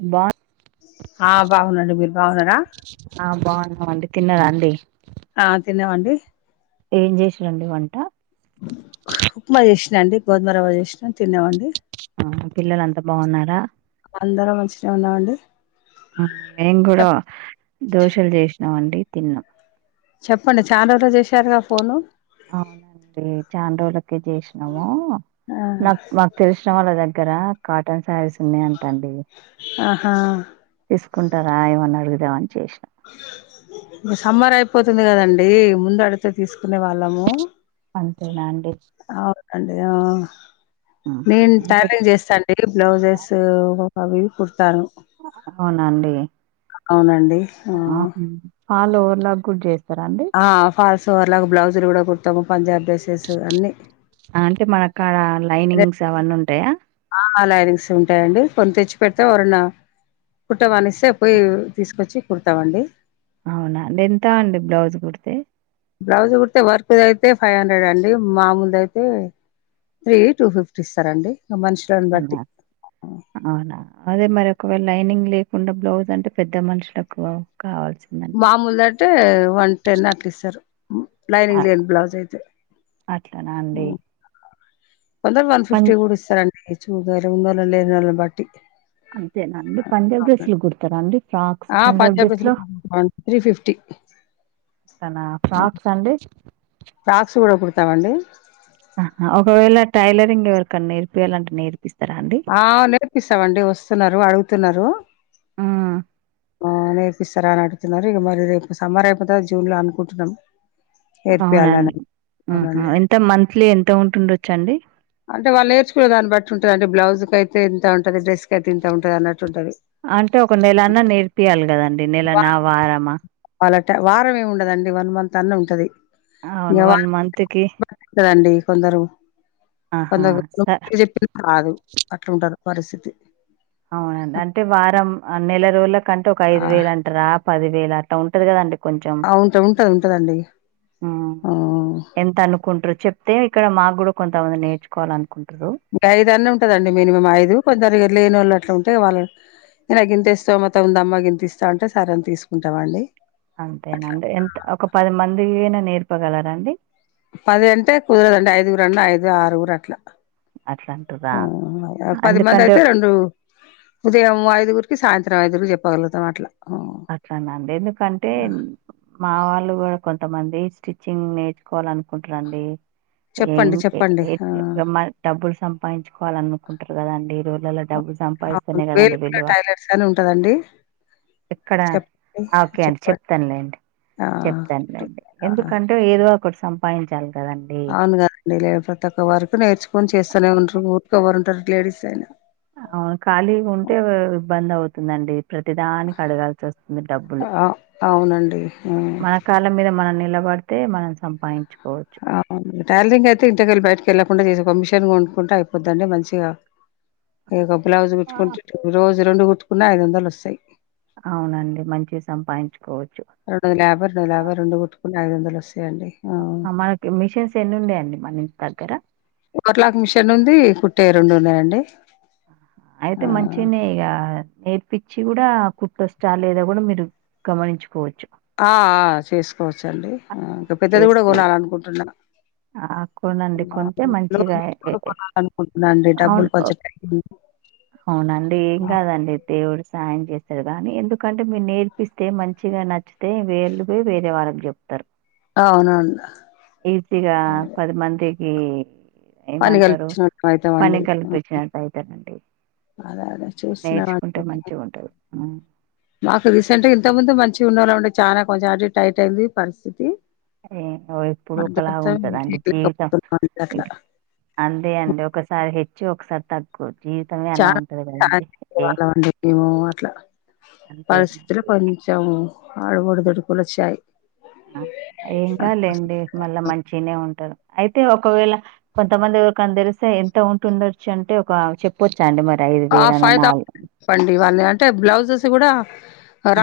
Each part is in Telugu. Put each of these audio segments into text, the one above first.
అబ్బా ఆ బాగున్నా అండి మీరు బాగున్నారా ఆ బాగున్నాం అండి తిన్నరా అండి ఆ తిన్నాం అండి ఏం చేసిర్రు అండి వంట ఉప్మా చేసినా అండి గోధుమరవ్వ చేసినా తిన్నామండి ఆ పిల్లలు అంతా బాగున్నారా [unintelligible] అండి మేం కూడా దోషాలు చేసినాం అండి తిన్నాం చెప్పండి చాలా రోజులు చేసారుగా ఫోను అవునండి చానా రోజులకు చేసినాము ఆ నాకు మాకు తెలిసిన వాళ్ళదంటే దగ్గర కాటన్ శారీస్ ఉన్నాయ అంటా అండి ఆహా కుంటారా ఏమనాఅడుగుదామనీ చేసినా ఇంగ సమ్మర్ అయిపోతుంది కదండి ముందు అడితే తీసుకు కునే వాళ్ళము అంతేనా అండి అవునండి ఉమ్. నేను అంతే. టైలరింగ్ చేస్తాండి బ్లౌజెస్ ఒ అవి కుడతాను అవునండి ఆ పాల్ ఓర్లాక్ కూడా చే ఆ ఫాల్స్ ఓర్లాక్ బ్లౌజు కూడా కుడుతాము పంజాబి అంటే మన కాడా లైనింగ్స్ అవన్నీ ఉంటాయా ఆ లైనింగ్స్ ఉంటాయండి కొన్ని తెచ్చి పెడితే ఎవరన్న కుట్టమని ఇస్తే పోయి తీసుకొచ్చి కుడతామండి అవునా అండి ఎంత అండి బ్లౌజ్ కుడితే బ్లౌజ్ కుడితే వర్క్ది అయితే ఫైవ్ హండ్రెడ్ అండి మామూలుది అయితే త్రీ టూ ఫిఫ్టీ ఇస్తారు అండి అనా అవునా అదే మరి ఒకవేళ లైనింగ్ లేకుండా బ్లౌజ్ అంటే పెద్ద మనుషులకు కావాల్సిందంటే మామూలుది అంటే వన్ టెన్ అట్ల ఇస్తారు లైనింగ్ లేని బ్లౌజ్ అయితే అట్లానా అండి కొందరు వన్ పం ఫిఫ్టీ కూడా ఇస్తారండి చూ ఉన్నోళ్ళు లేనోళ్లని బట్టి అంతేనా అండి పంజాబ్ డ్రెస్ లు కుడతారా అండి ఫ్రాక్స్ ఆ పంజాబ్ పంజాబ్స్ డ్రెస్‌లో త్రీ ఫిఫ్టీ అట్లానా ఫ్రాక్స్ అండి రావా అండి ఆహా ఒకవేళ టైలరింగ్ ఎవరికన్న నేర్పియాలంటే నేర్పిస్త ఆ నేర్పిస్తామండి వస్తున్నారు అడుగుతున్నారు హ్మ్. ఆ నేర్పిస్తారా అని అడుతున్నారు ఇక మరి రేపు సమ్మర్ అయిపోతే జూన్ లో అనుకుంటున్నాం నేర్పియాలని అవునండి అవునండి ఎంత మంత్లీ ఎంత ఉంటుండొచ్చు అండి అంటే వాళ్ళ నేర్చుకునే దాన్ని బట్టి ఉంటది అండి బ్లౌజ్ కి అయితే ఇంత ఉంటది డ్రస్ కి అయితే ఇంత ఉంటది అన్నట్టు ఉంటది అంటే ఒక నెల అన్న నేర్పియాలి కదండి నెల నా వారమా వాళ్ళ వారం ఏమి ఉండదండి వన్ మంత్ అన్న ఉంటది అవును. మంత్‌కి [inaudible] కొందరు ఆహా! కకొందరు స [unintelligible] రాదు అట్లుంటారు పరిస్థితి అవునండి అంటే వారం నెల రోజుల కంటే ఒక ఆ ఐదు వేలు అంటార పదివేలు అట్లా ఉంటది కదండి కొంచెం ఆ! ఉంట ఉంటది ఉంటదండి ఎంత అనుకుంటారు చె ఇక్కడ మాగుడు మీ ఐదు అన్ని ఉంటదండి మినిమం ఐదు కొంతర లేనిళ్ళు అట్లా ఉంటుంది అంటే వాళ్ళ నే గింత ఇస్తా మత్తం ఉందమ్మ గింత ఇస్తా అంటే సరే అని తీసుకుంటాం అండి అంతేనండి ఎంత ఒక పది మందినా నేర్పగలరాండి పది అంటే కుదరదండి ఐదుగురు అన్న ఐదుగు ఆరుగురు అట్లా అట్లా అంటుర్రా? ఆ పది మంది ఎందుకంటే అయితే రెండు ఉదయం ఐదుగురికి సాయంత్రం ఐదుగురికి చెప్పగలుగుతాం అట్లా ఆ, అట్లానంది ఎందుకంటే ఆ, మా వాళ్ళు కూడా కొంతమంది స్టిచ్చింగ్ నేర్చుకోవాల అనుకుంటున్నాండి చెప్పండి చెప్పండి ఆ [unintelligible] డబ్బులు సంపాదించుకోవాల అనుకుంటారు కదాండి ఈ రోజులలో డబ్బులు సంపాదస్తునే కద అ వెలువ ని ఉంటదండి ఇక్కడ చెప్పండి ఓకే అండి చెప్పండి చెప్తానులేండి ఆ చెప్తానులేండి ఆ, ఎందుకంటే ఏదో ఒకటి సంపాదించాలి కదండి అవును కదండి లే ప్రతి ఒక్క వరకు నేర్చుకొని చేస్తూనే ఉంటారు ఊర్కవరు ఉంటారు లేడీస్ అయినా అవు ఖాళీ ఉంటే ఇబ్బంది అవుతుందండి ప్రతిదానికి అడగాల్సి వస్తుంది డబ్బులు ఆ, అవునండి ఆ, మన కాళ్ళ మీద మనం నిలబడితే మనం సంపాదించుకో ఆ టైలరింగ్ అయితి ఇంతకాలి బయటకెల్ చేే ఒక మిషన్ గా వండుకుంటే అయిపోద్దండి మంచిగా ఈ బ్లౌజ్ ఆ కుట్టుకుంట రోజు ఇది రెండు కుట్టుకున్నా ఐదు వందలు వస్తాయి అవునండి మంచిగా సంపాదించు అర లేభరం లే అభరుడు కు [unintelligible] మనకి మిషన్స్ ఎన్ని ఉన్నాయ్ మన ఇంటి దగ్గర ఒకలాక్ మిషన్ ఉంది కుట్టే రెండు ఉన్నాయండి అయితే ఆ మాంచిగానే ఈగ నేర్పించి కూడా కుట్ర స్ట లేదా కూడా మీరు గమనించుకోవచ్చు ఆ చేసుకోవచ్చ అండి ఇంకా పెద్దది కూడా చేసుకోవచ్చు కొనాల అనుకుంటున్నా ఆ కొనండి కొంటే మంచిగా ఎ [unintelligible] ఎ అనుకుంట రండి డబ్బులు అవును కొంచ అవునండి ఏం కాదండి దేవుడు సాయం చేస్త కాని ఎందుకంటే మీరు నేర్పిస్తే మంచిగా నచ్చితే వేళ పో వేరే వాళ్ళకి చెప్తారు ఆవునడి తిగా పదిమందికి పని ఏమంటారు కల్పించినట్టు పని అవుతామండి కల్పించినట్టు అయితేనండి అదే అదే నేర్చుకుంటే చూస్తున్నామండి మంచిగా ఉంటది మాకు రీసెంట్ గా ఇంత ముందు మంచిగా ఉండ వాళ్ళ ఉంటే చాలా కొంచెం ఆల్రెడీ టైట్ అయింది పరిస్థితి ఏ ఓ ఇప్పుడు ఒకలాగు అందుకోసం ఉంటది అంది జీవితం చేయలేకపోతున్నాం అండి ఇ అట్లా అంతే అండి ఒకసారి హెచ్చి ఒకసారి తగ్కువదు చాలా వాళ్ళం అండి మేము అట్లా అంతేనా పరిసతుల కొంచెం ఆడువడుదడు కులచ్చాయి ఆ ఏంకాలండి మళ్ళా మంచినే ఉంటారు అయితే ఒకవేళ కొంతమంది ఎరికని తెరిస్తే ఎంత ఉంటుండొచ్చు అంటే ఒక చెప్పొచ్చు ఐదు పేర అన్న నాలుగు పండి వాళ్ళని అంటే బ్లౌజెస్ కూడా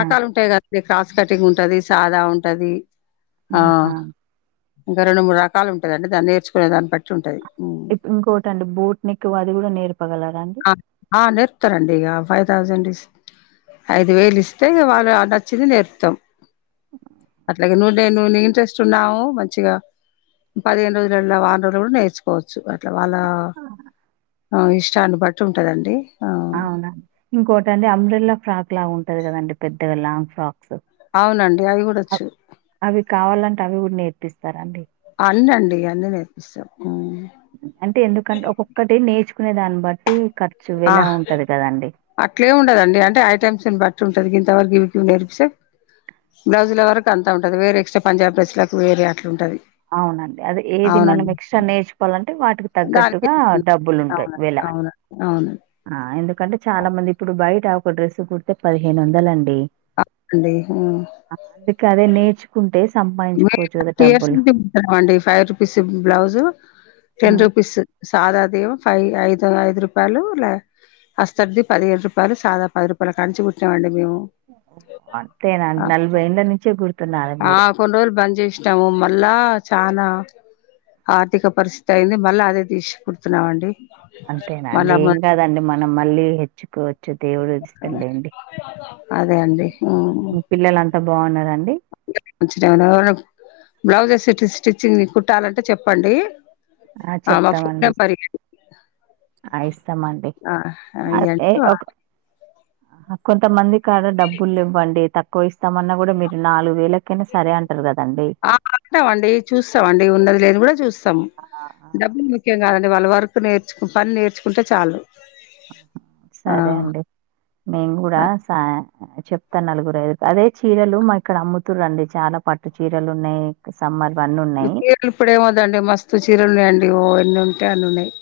ఆ ఉంటాయి కదడి క్రాస్ కటింగ్ ఉ ఉంటది సాదా ఉంటది ఆహా ఇంక రెండు మూడు రకాలు ఉంటాధి దాని నేర్చుకునే దాని బట్టి ఉంటాధి ఇంకోటిండి బూట్ నెక్కువ అది కూడా నేర్పు ఆ నేర్పుతారండి ఇగ ఫైవ్ థౌజండ్ ఇస్ ఐదు వేలు ఇస్తే వాళ్ళు నచ్చింది నేర్పతం అట్లాగే ను నేను ఇంట్రెస్ట్ ఉన్నాను మంచిగా పదిహేను రోజులలా వారం రోజులు కూడా నేర్చుకోవచ్చు అ ఇట్లా వాళ్ళ ఇష్టాన్ని బట్టి ఉంటదండి ఆ అవునా ఇంకోటండి అంబ్రిల్లా ఫ్రాక్ లాగా ఉంటది కదండి పెద్దగా లాంగ్ ఫ్రాక్ క్స్ అవునండి అవి కూడావచ్చు అవి కావాలంటే అవి కూడా నేర్పిస్తారండి అన్నండి అన్నీ నేర్పిస్తాం ఉమ్. అంటే ఎందుకంటే ఒక్కొక్కటి నేర్చుకునే దాన్ని బట్టి ఖర్చు ఎలా ఆహ్ ఉంటది కదండి అట్లేమి ఉండదండి అంటే ఐటమ్సును బట్టి ఉంటది గింతవరకు నేర్పిస్తే బ్లౌజుల వరకు అంత ఉంటది వేరే ఎక్స్ట్రా పంజాబ్ డ్రెస్సెసుకు వేరే అట్లా ఉంటది అవునండి అదె ఏది మనం అవునండి ఎక్స్ట్రా నేర్చుకోలం అంటే వాటికి దానికి తగ్గట్టుగా డబ్బులు ఉంటాయ్ అవును వెలా అవును అవును ఆ ఎందుకంటే చాలా మంది ఇప్పుడు బయట ఒక డ్రెస్సు కుడితే పదిహేను వందలండి అండి డి ఇక అదే నేర్చుకుంటే సంపాదించుకోవచ్చు గదా డబ్బులు [unintelligible] అండి ఫైవ్ రూపీస్ బ్లౌజు టెన్ హ్మ్. రూపీస్ సాదాదేమొ ఫైవ్ ఐదు ఐదు రూపాయలు లే అస్తర్ది పదిహేడు రూపాయలు సాదా పది రూపాయలు కానించి పుట్నాంమండి మేము అంతేనా అండి ఆ, నలభై ఏండ్ల నుంచే గుర్తున్నార ఆ మీరు [unintelligible] బంద్ జేసినాము మళ్ళా చానా ఆర్థిక పరిస్థితి అయింది మళ్ళీ అదే దీసీ కుడుతున్నామండి అంతేనా అండి మళ్ళా మ ఏం కాదండి మనం మళ్ళీ హెచ్చుకో చ్చు దేవుడు ఇస్తర్ లేండి అదే అండి పిల్లలు అంతా బాన్నర అం వచ్చినబుడు బ్లౌజెస్ స్టిచ్చింగ్ కుట్టాలంటే చెప్పండి ఆ మా ఫోన్ చెప్తామండి నెంబర్ ఇయ్యండి అ ఇస్తమండి ఆ అయితే ఇయ్యండి ఒక కొంతమందికాడ డబ్బులివ్వండి తక్కువ ఇస్తామన్నా గుడా మీరు నాలుగు వేలె ఆ అంటామండి చూస్తామండి ఉన్నది లేనిది కూడా చూస్తా ఆ, ఆ, డబ్బులు ముఖ్యం గాదండి వాళ్ళు వర్క్ నేర్చుకు పని నేర్చుకుంటే చాలు ఆ సరే అండి మేమ్ గూడా సా చెప్తాను నలుగురు ఐదు అదే చీరలు మా ఇక్కడ అమ్ముతుర్రండి చానా పట్టు చీరలు ఉన్నాయి సమ్మర్ వన్నీ ఉన్నాయి చీరలు ఇప్పుడేం వద్దండి మస్తు చీరలున్నాయండి ఓ ఎన్ని ఉంటే అన్ని ఉన్నాయ్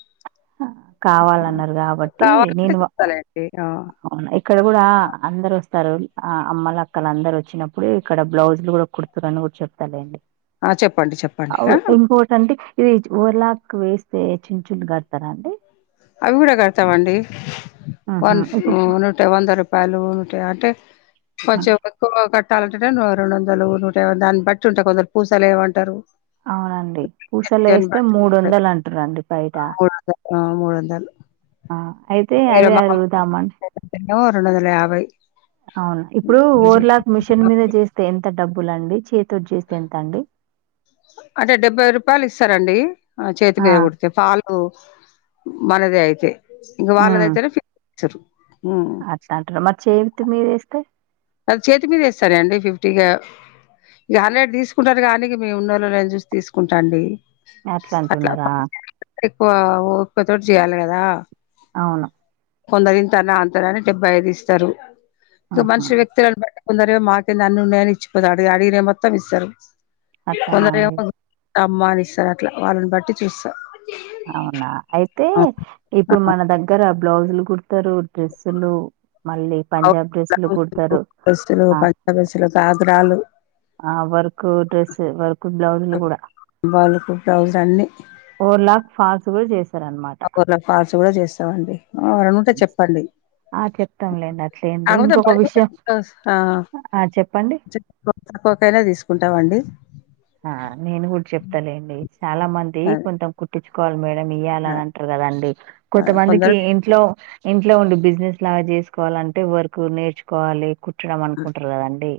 కావాలన్నారు గాబట్టి కావాలంటే నేను వ చూస్తాలేండి ఆ! అవునా ఇక్కడ గూడా అందరు వస్ స్తారు ఆ అమ్మలక్కలు అందరు వచ్చినప్పుడు ఇక్కడ బ్లౌజ్లు గుడా కుడుతరని కూడా చెప్తలేండి ఆ చెప్పండి చెప్పండి ఆ అవ్ ఇంపోర్టెంటీ ఇది ఓర్లాక్ వేస్తే చిళ్ళు చిళ్ళు గడతరా అండి అవి గూడా కడతామండి ఆహా వన్ ఊ ఇప్పుడు నూట వంద రూపాయలు నూటా అంటే కొంచెం ఎక్కువ కట్టాలంటే రెండు వందలు నూట యాభై దాన్ని బట్టి ఉంటా కొందరు పూసలెయ్యమంటారు అవునండి పూసలేస్తే మూడు ఉంటది. వందలు అంటుర్రండి బయట. [unintelligible] ఆ మూడ వందలు ఆ! అయితే వేరే అదే అరుగుదామండి ఏమో రెండు వందల యాభై అవున ఇప్పుడు ఓర్ లాక్ మిషన్ మీద జేస్తే ఎంత డబ్బులండి చేత్తోటి జేస్తే ఎంతండి అదే డెబ్బై రూపాయలు ఇస్తరండి చేతి ఆ! మీద గుడితే ఫాల్ లు మనదే అయితే ఇంగ వాళ్ళదయితేనే [unintelligible] అట్లంటర మరి చేతి మీద ఏస్తే అది చేతి మీద ఏస్తారా అండి ఫిఫ్టీగా ఇగ హండ్రేడ్ దీసుకుంటారు గానీకి మేము ఉన్నోళ్ళు లేన్ జూసి తీసుకుంటా అండి అట్లా ఎక్కువ ఎక్కు తోటి చేయాలి కదా అవును కొందరురి ఇంతనా అంతనాని డెబ్బై ఐదు ఇస్తారు ఇక ఆహా! మనుషి వ్యక్తులను తొందర మాకే నన్ను ఉన్నాయని ఇచ్చిపోతా అడిగి అడిగిన మొత్తం ఇస్తారు అట్టనాడి కొందరేమో అమ్మా అని ఇస్తారు అట్లా వాళ్ళని బట్టి చూస్తారు అవునా అయితే ఇప్పుడు మన దగ్గర బ్లౌజులు కుతారు డ్రెస్సులు మళ్ళీ పంజాబ్ డ్రెస్సులు కుడతారు డ్రెస్సులు ఆ పంజాబ్ డ్రెస్సులు గాగ్రాలు ఆ వర్క్ డ్రెస్ వర్క్ బ్లౌజ్లు కూడా వాళ్ళకు బ్లౌజ్ ఓర్ లాక్ ఫాల్స్ కూడా చేస్త ఆ ఊర్ల ఫాల్స్ కూడా చేస్తావండి వర ఉంటే చెప్పండి ఆ చెప్తాంలేండి అట్లేంది కాకపోతే ఇంకొక మనీ విషయం ఆ ఆ చెప్పండి తక్కుకైనా తీసుకుంటాం అండి ఆ నేను కూడా చెప్తాలేండి చాలా మంది అదే కొంచెం కుట్టించుకోవాలి మేడం అ ఇయ్యాలని అంటారు కదండి ఆ కొంతమందికి కొందరు ఇంట్లో ఇంట్లో ఉండి బిజినెస్ లాగా చేసుకోవాలంటే వర్కు నేర్చుకోవాలి కు ట్టడం ఆ! అనుకుంటారు కదండి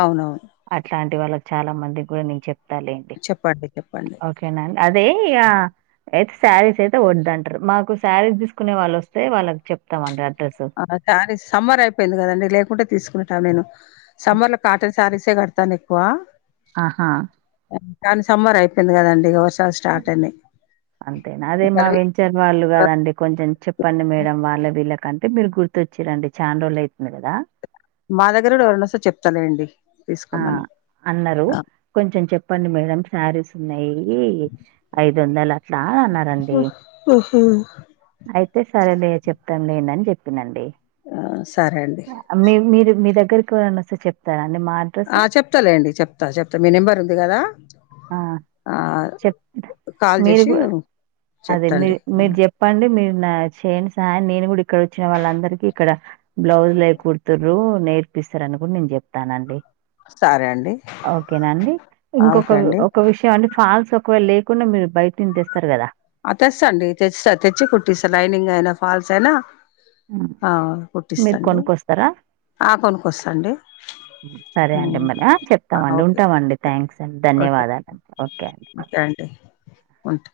అవునవును. అట్లాంటి వాళ్ళకి చాలా మంది కూడా నేను చెప్ చెపత్తా లెండి చెప్పండి. చెప్పండి. ఓకేనండి అదే ఇక అయితే శారీస్ అయితే వదు అంటారు మాకు శారీస్ తీసుకునే వాళ్ళు వస్తే వాళ్ళకి చెప్తామంటారు ఆ సార సమ్మర్ అయిపోయింది కదండి లేకుంటే తీసుకుంటాను నేను సమ్మర్ లో కాట సారిస గడత ఎక్కువ ఆహా కానీ సమ్మర్ అయిపోయింది కదండి ఇ వర్షాలు స్టార్ట్ అయినాయి అంతేనా అదే మా కలువి వెంచర్ వాళ్ళు కాదండి కొంచెం చెప్పండి మేడం వాళ్ళవి వీలకంటే మీరు గుర్తుొచ్చారండి చా రోజులు అయితుంది కదా మా దగ్గర కూడా ఎవరైనా వేస్తే చెప్తలేండి తీసుకోమని అన్నారు ఆ! కొంచెం చెప్పండి మేడం శారీస్ ఉన్నాయి అయి ఐదు వందలు అట్లా అన్నారండి ఓహ్! ఓహో! అయితే సరే చె మం లేదని చెప్పినండి ఆ! సరే అండి. మీ మీరు మీ దగ్గర దగ్గకి ఎవరు అన్న వస్తే చెప్తారు అండి అడ్రస్? ఆ చెప్తాలేండి చెప్తా చెప్తా మీ నెంబర్ ఉంది కదా ఆ ఆ! చెప్ కాల్ మీరు చేసి కూడా అదే చెప్తాండి. మీరు మీరు చెప్పండి మీరు నా చేన్ స నేను కూడా ఇక్కడ వచ్చిన వాళ్ళందరికి ఇక్కడ బ్లౌజ్ లే కుతు్ర నేర్పిస్తారని నేను చెప్తానండి సరే అండి. ఓకేనండి ఆ! ఇంకొక ఓకే అండి ఒక విషయం అంటే ఫాల్స్ ఒకవేళ లేకుండా మీరు బయట నింతేస్తారు కదా ఆ! తెస్తండి తెస్తా తెచ్చి హ్మ్. మీరు పుట్టిస్తాండి కొనుక్కొస్తారా? ఆ కొనుక వస్తాండి సరే అండి మరి చెప్తామండి ఉంటామండి థ్యాంక్స్ అండి ధన్యవాదాలుడి ఓకే అండి ఉంట